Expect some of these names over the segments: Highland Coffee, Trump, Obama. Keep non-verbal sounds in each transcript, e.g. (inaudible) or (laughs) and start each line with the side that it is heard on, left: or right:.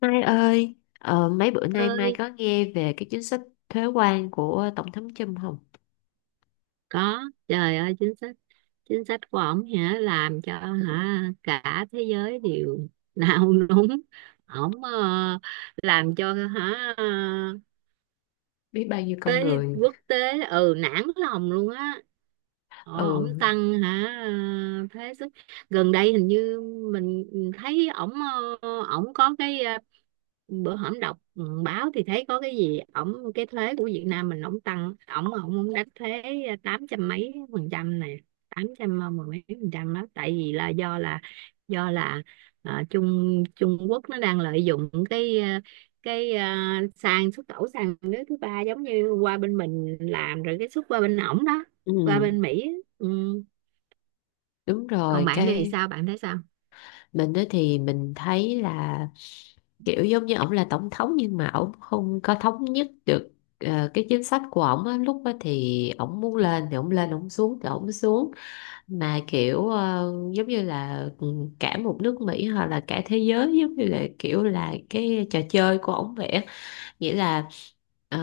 left: Mai ơi, mấy bữa nay Mai
right: Ơi.
left: có nghe về cái chính sách thuế quan của Tổng thống Trump không?
right: Có. Trời ơi, chính sách của ổng hả, làm cho hả cả thế giới đều (laughs) nao núng. Ổng, làm cho hả
left: Biết bao nhiêu con
right: tới
left: người.
right: quốc tế, ừ, nản lòng luôn á. Ồ, ổng
left: Ừ,
right: tăng hả? Thuế xuất gần đây hình như mình thấy ổng, ổng có cái, bữa hổm đọc, báo thì thấy có cái gì ổng, cái thuế của Việt Nam mình ổng tăng, ổng ổng ổng đánh thuế, tám trăm mấy phần trăm này, tám trăm, mười mấy phần trăm đó, tại vì là do là, Trung Trung Quốc nó đang lợi dụng cái, cái, sàn xuất khẩu sàn nước thứ ba, giống như qua bên mình làm rồi cái xuất qua bên ổng đó, qua
left: ừ,
right: bên Mỹ á. Ừ.
left: đúng
right: Còn
left: rồi.
right: bạn thì
left: Cái
right: sao, bạn thấy sao?
left: mình đó thì mình thấy là kiểu giống như ổng là tổng thống, nhưng mà ổng không có thống nhất được cái chính sách của ổng á. Lúc đó thì ổng muốn lên thì ổng lên, ổng xuống thì ổng xuống. Mà kiểu giống như là cả một nước Mỹ hoặc là cả thế giới giống như là kiểu là cái trò chơi của ổng vậy á, nghĩa là uh,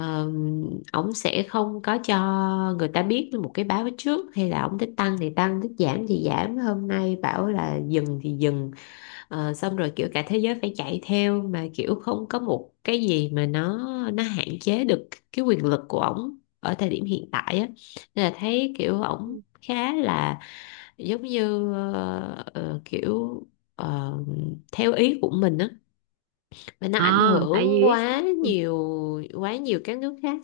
left: ổng sẽ không có cho người ta biết một cái báo trước, hay là ổng thích tăng thì tăng, thích giảm thì giảm, hôm nay bảo là dừng thì dừng. Xong rồi kiểu cả thế giới phải chạy theo, mà kiểu không có một cái gì mà nó hạn chế được cái quyền lực của ổng ở thời điểm hiện tại á. Nên là thấy kiểu ổng khá là giống như kiểu ờ, theo ý của mình á, và nó
right: ờ
left: ảnh
right: Tại
left: hưởng
right: vì biết,
left: quá nhiều các nước khác.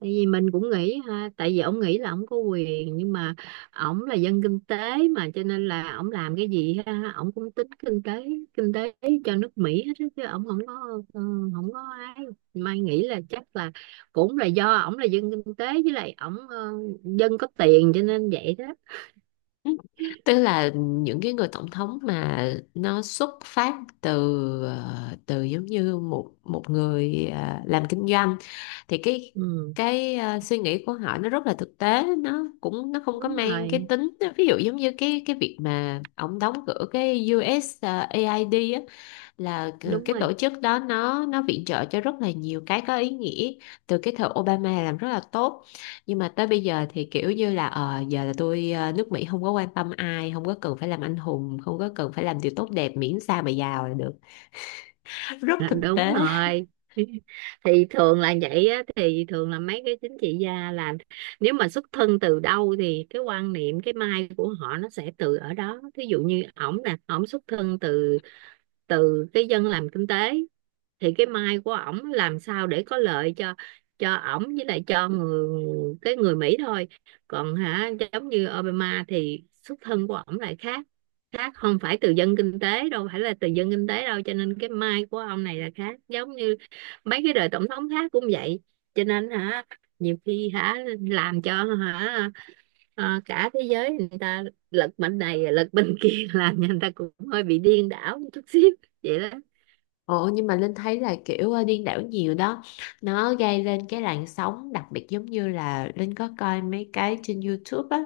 right: tại vì mình cũng nghĩ ha, tại vì ông nghĩ là ông có quyền nhưng mà ổng là dân kinh tế, mà cho nên là ổng làm cái gì ha ổng cũng tính kinh tế, kinh tế cho nước Mỹ hết á, chứ ổng không có, ừ, không có ai. Mai nghĩ là chắc là cũng là do ổng là dân kinh tế với lại ổng, dân có tiền cho nên vậy đó.
left: Tức là những cái người tổng thống mà nó xuất phát từ từ giống như một một người làm kinh doanh, thì cái
right: Ừ,
left: cái suy nghĩ của họ nó rất là thực tế, nó cũng không có
right: đúng
left: mang cái
right: rồi,
left: tính. Ví dụ giống như cái việc mà ông đóng cửa cái US á, là
right: đúng
left: cái
right: rồi.
left: tổ chức đó nó viện trợ cho rất là nhiều cái có ý nghĩa từ cái thời Obama, làm rất là tốt, nhưng mà tới bây giờ thì kiểu như là giờ là tôi, nước Mỹ không có quan tâm ai, không có cần phải làm anh hùng, không có cần phải làm điều tốt đẹp, miễn sao mà giàu là được. (laughs) Rất
right: À,
left: thực
right: đúng
left: tế.
right: rồi. (laughs) Thì thường là vậy á, thì thường là mấy cái chính trị gia là, nếu mà xuất thân từ đâu thì cái quan niệm, cái mai của họ nó sẽ từ ở đó. Thí dụ như ổng nè, ổng xuất thân từ, từ cái dân làm kinh tế, thì cái mai của ổng làm sao để có lợi cho ổng với lại cho người, cái người Mỹ thôi. Còn hả giống như Obama thì xuất thân của ổng lại khác, khác, không phải từ dân kinh tế đâu, phải là từ dân kinh tế đâu, cho nên cái mai của ông này là khác, giống như mấy cái đời tổng thống khác cũng vậy. Cho nên hả, nhiều khi hả làm cho hả, cả thế giới người ta lật bên này lật bên kia (laughs) làm cho người ta cũng hơi bị điên đảo một chút xíu, vậy đó.
left: Ồ, nhưng mà Linh thấy là kiểu điên đảo nhiều đó. Nó gây lên cái làn sóng, đặc biệt giống như là Linh có coi mấy cái trên YouTube á,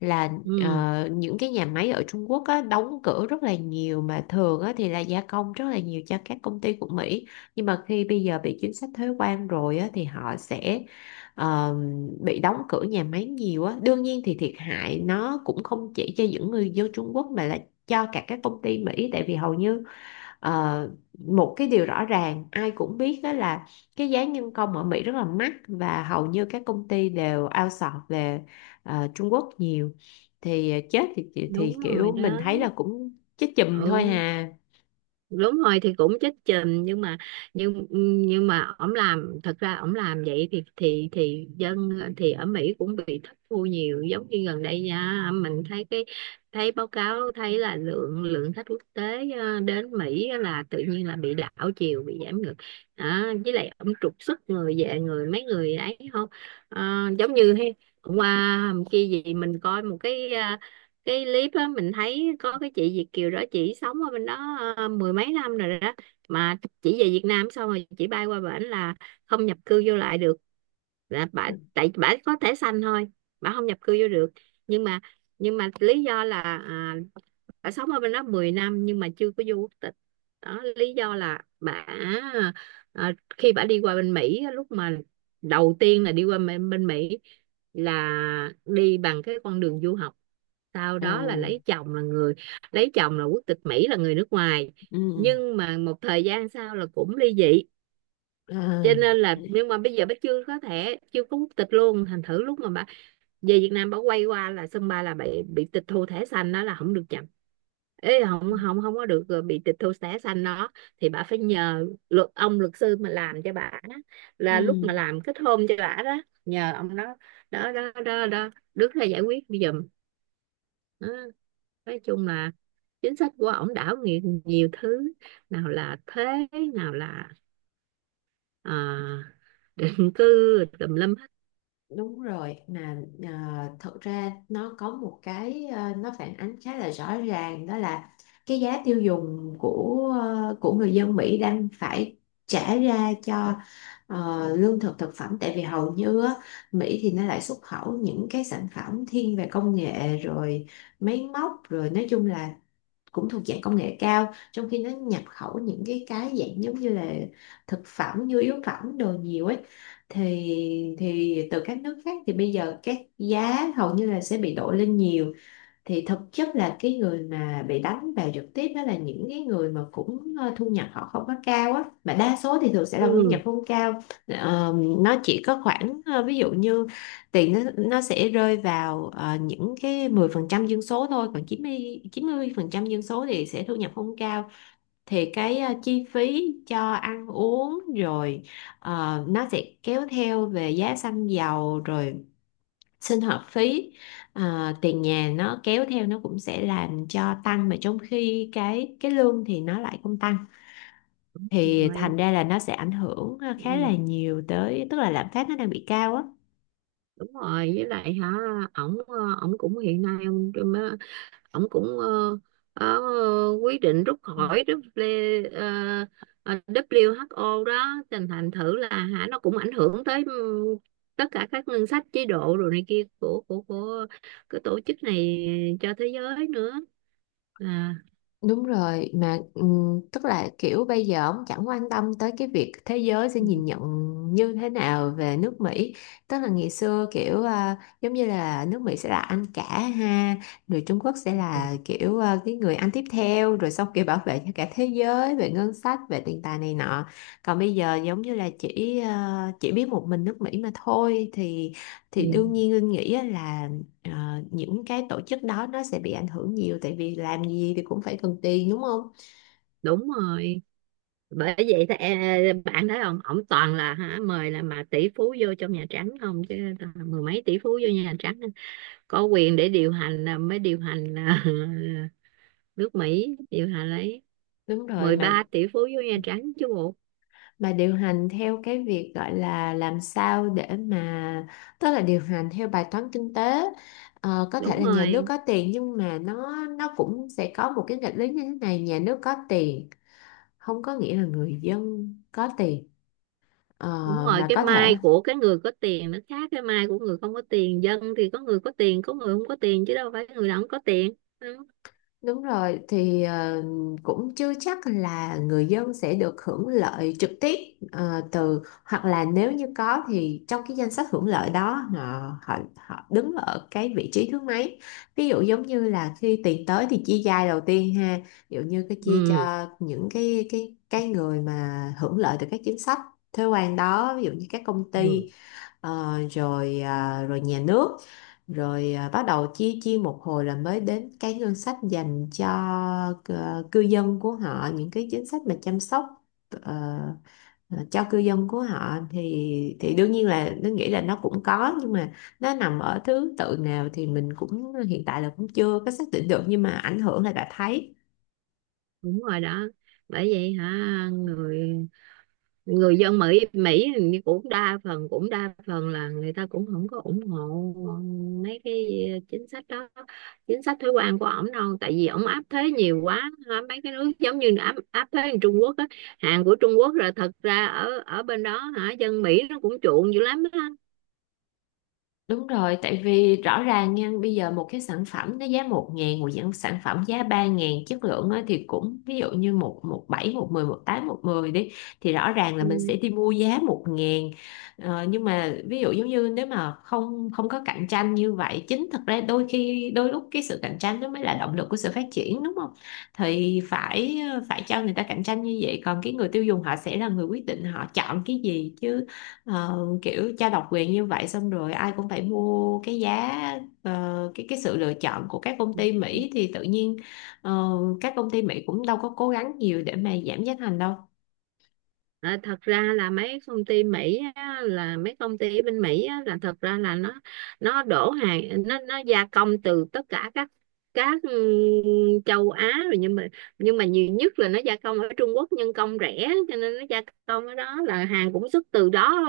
left: là
right: Ừ,
left: những cái nhà máy ở Trung Quốc á, đóng cửa rất là nhiều, mà thường á thì là gia công rất là nhiều cho các công ty của Mỹ. Nhưng mà khi bây giờ bị chính sách thuế quan rồi á, thì họ sẽ ờ, bị đóng cửa nhà máy nhiều á. Đương nhiên thì thiệt hại nó cũng không chỉ cho những người dân Trung Quốc, mà là cho cả các công ty Mỹ. Tại vì hầu như Ờ, một cái điều rõ ràng ai cũng biết đó là cái giá nhân công ở Mỹ rất là mắc, và hầu như các công ty đều outsource về Trung Quốc nhiều. Thì chết, thì
right: đúng rồi
left: kiểu mình
right: đó.
left: thấy là cũng chết chùm thôi
right: Ừ,
left: hà.
right: đúng rồi thì cũng chết chìm nhưng mà, nhưng nhưng mà ổng làm, thật ra ổng làm vậy thì thì dân, thì ở Mỹ cũng bị thất thu nhiều, giống như gần đây nha, mình thấy cái, thấy báo cáo thấy là lượng lượng khách quốc tế, đến Mỹ là tự nhiên là bị đảo chiều, bị giảm ngược. À, với lại ổng trục xuất người về, người mấy người ấy không. Ờ, giống như hay, hôm qua hôm kia gì mình coi một cái, cái clip á, mình thấy có cái chị Việt kiều đó, chị sống ở bên đó, mười mấy năm rồi đó, mà chị về Việt Nam xong rồi chị bay qua bển là không nhập cư vô lại được, là bả, tại bả có thẻ xanh thôi, bả không nhập cư vô được. Nhưng mà, nhưng mà lý do là, à, bà sống ở bên đó 10 năm nhưng mà chưa có vô quốc tịch. Đó, lý do là bà, à, khi bà đi qua bên Mỹ á, lúc mà đầu tiên là đi qua bên, bên Mỹ là đi bằng cái con đường du học, sau
left: Ừ,
right: đó là lấy chồng là người, lấy chồng là quốc tịch Mỹ là người nước ngoài,
left: ừ,
right: nhưng mà một thời gian sau là cũng ly dị, cho
left: ừ,
right: nên là nhưng mà bây giờ bà chưa có thẻ, chưa có quốc tịch luôn, thành thử lúc mà bà về Việt Nam, bà quay qua là sân bay là bị tịch thu thẻ xanh đó, là không được chậm. Ê, không
left: ừ,
right: không không có được, bị tịch thu thẻ xanh đó. Thì bà phải nhờ luật, ông luật sư mà làm cho bà đó, là lúc
left: ừ.
right: mà làm kết hôn cho bà đó, nhờ ông đó. Đó đó đó, đó, đứng ra giải quyết giùm đó. Nói chung là chính sách của ổng đảo nhiều, nhiều thứ, nào là thuế, nào là, à, (laughs) định cư, tùm lum hết.
left: Đúng rồi, mà à, thật ra nó có một cái, à, nó phản ánh khá là rõ ràng, đó là cái giá tiêu dùng của, à, của người dân Mỹ đang phải trả ra cho, à, lương thực thực phẩm, tại vì hầu như á, Mỹ thì nó lại xuất khẩu những cái sản phẩm thiên về công nghệ rồi máy móc, rồi nói chung là cũng thuộc dạng công nghệ cao, trong khi nó nhập khẩu những cái dạng giống như là thực phẩm, nhu yếu phẩm, đồ nhiều ấy, thì từ các nước khác thì bây giờ các giá hầu như là sẽ bị đội lên nhiều. Thì thực chất là cái người mà bị đánh vào trực tiếp đó là những cái người mà cũng thu nhập họ không có cao á, mà đa số thì thường sẽ là thu
right: Ừ.
left: nhập không cao. Nó chỉ có khoảng, ví dụ như tiền nó sẽ rơi vào những cái 10% dân số thôi, còn chín chín mươi phần trăm dân số thì sẽ thu nhập không cao, thì cái, chi phí cho ăn uống rồi, nó sẽ kéo theo về giá xăng dầu, rồi sinh hoạt phí, à, tiền nhà, nó kéo theo nó cũng sẽ làm cho tăng, mà trong khi cái lương thì nó lại không tăng, thì
right: Rồi.
left: thành ra là nó sẽ ảnh hưởng, à, khá
right: Ừ.
left: là nhiều tới, tức là lạm phát nó đang bị cao á.
right: Đúng rồi, với lại hả ổng, ổng cũng hiện nay ông, ổng cũng, ờ, quyết định rút khỏi W, WHO đó, thành thành thử là hả nó cũng ảnh hưởng tới, ừ, tất cả các ngân sách chế độ rồi này kia của, của cái tổ chức này cho thế giới nữa. À,
left: Đúng rồi, mà tức là kiểu bây giờ ông chẳng quan tâm tới cái việc thế giới sẽ
right: ừ,
left: nhìn nhận như thế nào về nước Mỹ. Tức là ngày xưa kiểu, à, giống như là nước Mỹ sẽ là anh cả ha, rồi Trung Quốc sẽ là
right: ừ,
left: kiểu, à, cái người anh tiếp theo, rồi xong kiểu bảo vệ cho cả thế giới về ngân sách, về tiền tài này nọ. Còn bây giờ giống như là chỉ biết một mình nước Mỹ mà thôi, thì đương
right: ừ,
left: nhiên Linh nghĩ á là, ờ, những cái tổ chức đó nó sẽ bị ảnh hưởng nhiều, tại vì làm gì thì cũng phải cần tiền, đúng không?
right: đúng rồi. Bởi vậy thì, bạn thấy không, ổng toàn là hả mời là mà tỷ phú vô trong Nhà Trắng không, chứ toàn mười mấy tỷ phú vô Nhà Trắng có quyền để điều hành là mới điều hành là (laughs) nước Mỹ điều hành ấy.
left: Đúng rồi,
right: mười
left: mà
right: ba tỷ phú với Nhà Trắng chứ bộ.
left: mà điều hành theo cái việc gọi là làm sao để mà, tức là điều hành theo bài toán kinh tế. Có thể
right: Đúng
left: là nhà nước
right: rồi,
left: có tiền, nhưng mà nó cũng sẽ có một cái nghịch lý như thế này: nhà nước có tiền không có nghĩa là người dân có tiền. Ờ,
right: đúng rồi,
left: mà
right: cái
left: có thể
right: mai của cái người có tiền nó khác cái mai của người không có tiền, dân thì có người có tiền có người không có tiền chứ đâu phải người nào không có tiền. Ừ,
left: đúng rồi, thì cũng chưa chắc là người dân sẽ được hưởng lợi trực tiếp từ, hoặc là nếu như có thì trong cái danh sách hưởng lợi đó họ họ, họ đứng ở cái vị trí thứ mấy. Ví dụ giống như là khi tiền tới thì chia giai đầu tiên ha, ví dụ như cái chia cho những cái người mà hưởng lợi từ các chính sách thuế quan đó, ví dụ như các công
right: ừ,
left: ty, rồi, à, rồi nhà nước, rồi à, bắt đầu chia chia một hồi là mới đến cái ngân sách dành cho cư dân của họ, những cái chính sách mà chăm sóc, ờ, cho cư dân của họ, thì đương nhiên là nó nghĩ là nó cũng có, nhưng mà nó nằm ở thứ tự nào thì mình cũng, hiện tại là cũng chưa có xác định được, nhưng mà ảnh hưởng là đã thấy.
right: đúng rồi đó. Bởi vậy hả, người, người dân Mỹ Mỹ thì cũng đa phần, cũng đa phần là người ta cũng không có ủng hộ mấy cái chính sách đó, chính sách thuế quan của ổng đâu, tại vì ổng áp thuế nhiều quá mấy cái nước, giống như áp áp thuế như Trung Quốc á, hàng của Trung Quốc, rồi thật ra ở, ở bên đó hả, dân Mỹ nó cũng chuộng dữ lắm đó.
left: Đúng rồi, tại vì rõ ràng nha, bây giờ một cái sản phẩm nó giá 1.000, một dạng sản phẩm giá 3.000, chất lượng á, thì cũng ví dụ như một một bảy một mười một tám một mười đi, thì rõ ràng là mình sẽ đi mua giá 1.000. Nhưng mà ví dụ giống như nếu mà không không có cạnh tranh như vậy, chính thật ra đôi khi đôi lúc cái sự cạnh tranh nó mới là động lực của sự phát triển, đúng không? Thì phải cho người ta cạnh tranh như vậy, còn cái người tiêu dùng họ sẽ là người quyết định họ chọn cái gì chứ. Kiểu trao độc quyền như vậy, xong rồi ai cũng phải mua cái giá, cái sự lựa chọn của các công ty
right: Ừ.
left: Mỹ, thì tự nhiên ờ, các công ty Mỹ cũng đâu có cố gắng nhiều để mà giảm giá thành đâu.
right: À, thật ra là mấy công ty Mỹ á, là mấy công ty ở bên Mỹ á, là thật ra là nó đổ hàng, nó gia công từ tất cả các, châu Á rồi, nhưng mà, nhưng mà nhiều nhất là nó gia công ở Trung Quốc nhân công rẻ, cho nên nó gia công ở đó là hàng cũng xuất từ đó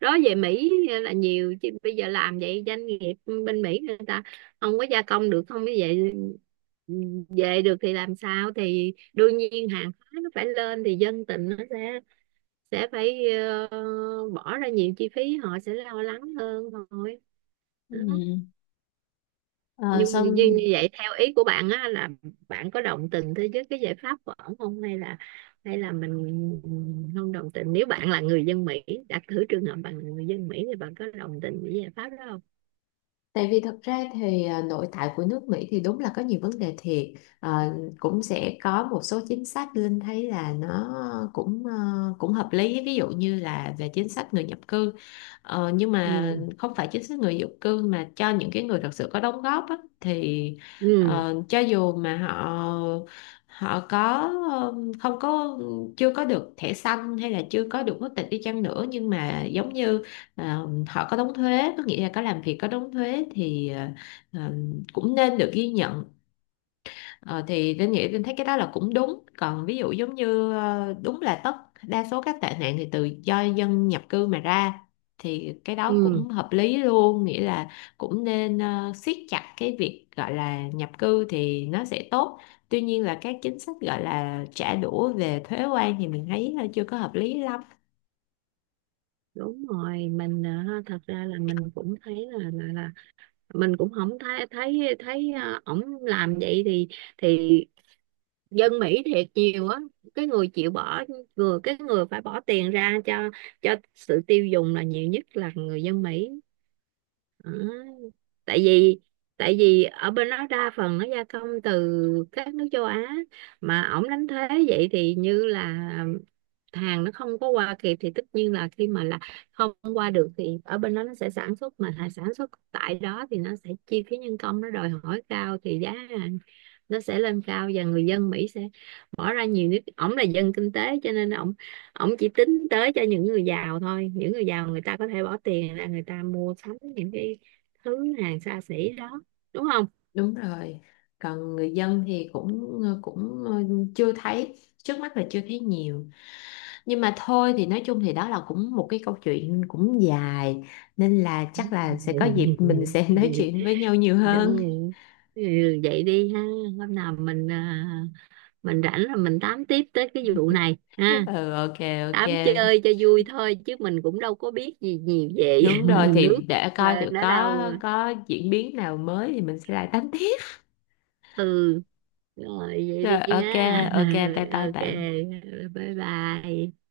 right: đó về Mỹ là nhiều. Chứ bây giờ làm vậy doanh nghiệp bên Mỹ người ta không có gia công được, không như vậy về được thì làm sao, thì đương nhiên hàng hóa nó phải lên, thì dân tình nó sẽ phải, ờ, bỏ ra nhiều chi phí, họ sẽ lo lắng hơn thôi,
left: Ừ.
right: đó.
left: Ờ,
right: Nhưng như, như
left: Xong.
right: như vậy theo ý của bạn á, là bạn có đồng tình thế với cái giải pháp của ổng không, hay là, hay là mình không đồng tình. Nếu bạn là người dân Mỹ, đặt thử trường hợp bạn là người dân Mỹ thì bạn có đồng tình với giải pháp đó không?
left: Tại vì thật ra thì, à, nội tại của nước Mỹ thì đúng là có nhiều vấn đề thiệt, à, cũng sẽ có một số chính sách Linh thấy là nó cũng, à, cũng hợp lý, ví dụ như là về chính sách người nhập cư. Nhưng mà
right: Ừ,
left: không phải chính sách người nhập cư mà cho những cái người thật sự có đóng góp á, thì
right: ừ,
left: cho dù mà họ họ có không có, chưa có được thẻ xanh hay là chưa có được quốc tịch đi chăng nữa, nhưng mà giống như họ có đóng thuế, có nghĩa là có làm việc có đóng thuế, thì ờ, cũng nên được ghi nhận. Ờ, thì Linh nghĩ, Linh thấy cái đó là cũng đúng, còn ví dụ giống như đúng là đa số các tệ nạn thì từ do dân nhập cư mà ra, thì cái đó
right: ừ,
left: cũng hợp lý luôn, nghĩa là cũng nên siết chặt cái việc gọi là nhập cư thì nó sẽ tốt. Tuy nhiên là các chính sách gọi là trả đũa về thuế quan thì mình thấy chưa có hợp lý lắm.
right: đúng rồi mình, ha, thật ra là mình cũng thấy là mình cũng không thấy thấy thấy, ổng làm vậy thì dân Mỹ thiệt nhiều á, cái người chịu bỏ, vừa cái người phải bỏ tiền ra cho sự tiêu dùng là nhiều nhất là người dân Mỹ. Đó. Tại vì, tại vì ở bên đó đa phần nó gia công từ các nước châu Á, mà ổng đánh thuế vậy thì như là hàng nó không có qua kịp, thì tất nhiên là khi mà là không qua được thì ở bên đó nó sẽ sản xuất, mà hàng sản xuất tại đó thì nó sẽ chi phí nhân công nó đòi hỏi cao thì giá hàng nó sẽ lên cao và người dân Mỹ sẽ bỏ ra nhiều, nước ổng là dân kinh tế cho nên ổng, ổng chỉ tính tới cho những người giàu thôi, những người giàu người ta có thể bỏ tiền ra người ta mua sắm những cái thứ hàng xa xỉ đó, đúng không?
left: Đúng rồi. Còn người dân thì cũng chưa thấy, trước mắt là chưa thấy nhiều. Nhưng mà thôi, thì nói chung thì đó là cũng một cái câu chuyện cũng dài, nên là chắc là sẽ
right: (laughs)
left: có dịp mình sẽ (laughs) nói chuyện với nhau nhiều hơn.
right: Đừng, ừ, vậy đi ha. Hôm nào mình, à, mình rảnh là mình tám tiếp tới cái vụ này ha.
left: Ừ, ok, ok.
right: Tám chơi cho vui thôi chứ mình cũng đâu có biết gì nhiều về
left: Đúng rồi,
right: (laughs) nước,
left: thì để coi thử
right: nó
left: có
right: đâu.
left: có diễn biến nào mới thì mình sẽ lại tám tiếp.
right: Ừ, rồi vậy
left: Rồi,
right: đi
left: ok,
right: ha.
left: ok, bye
right: (laughs)
left: bye
right: OK,
left: bạn.
right: bye bye.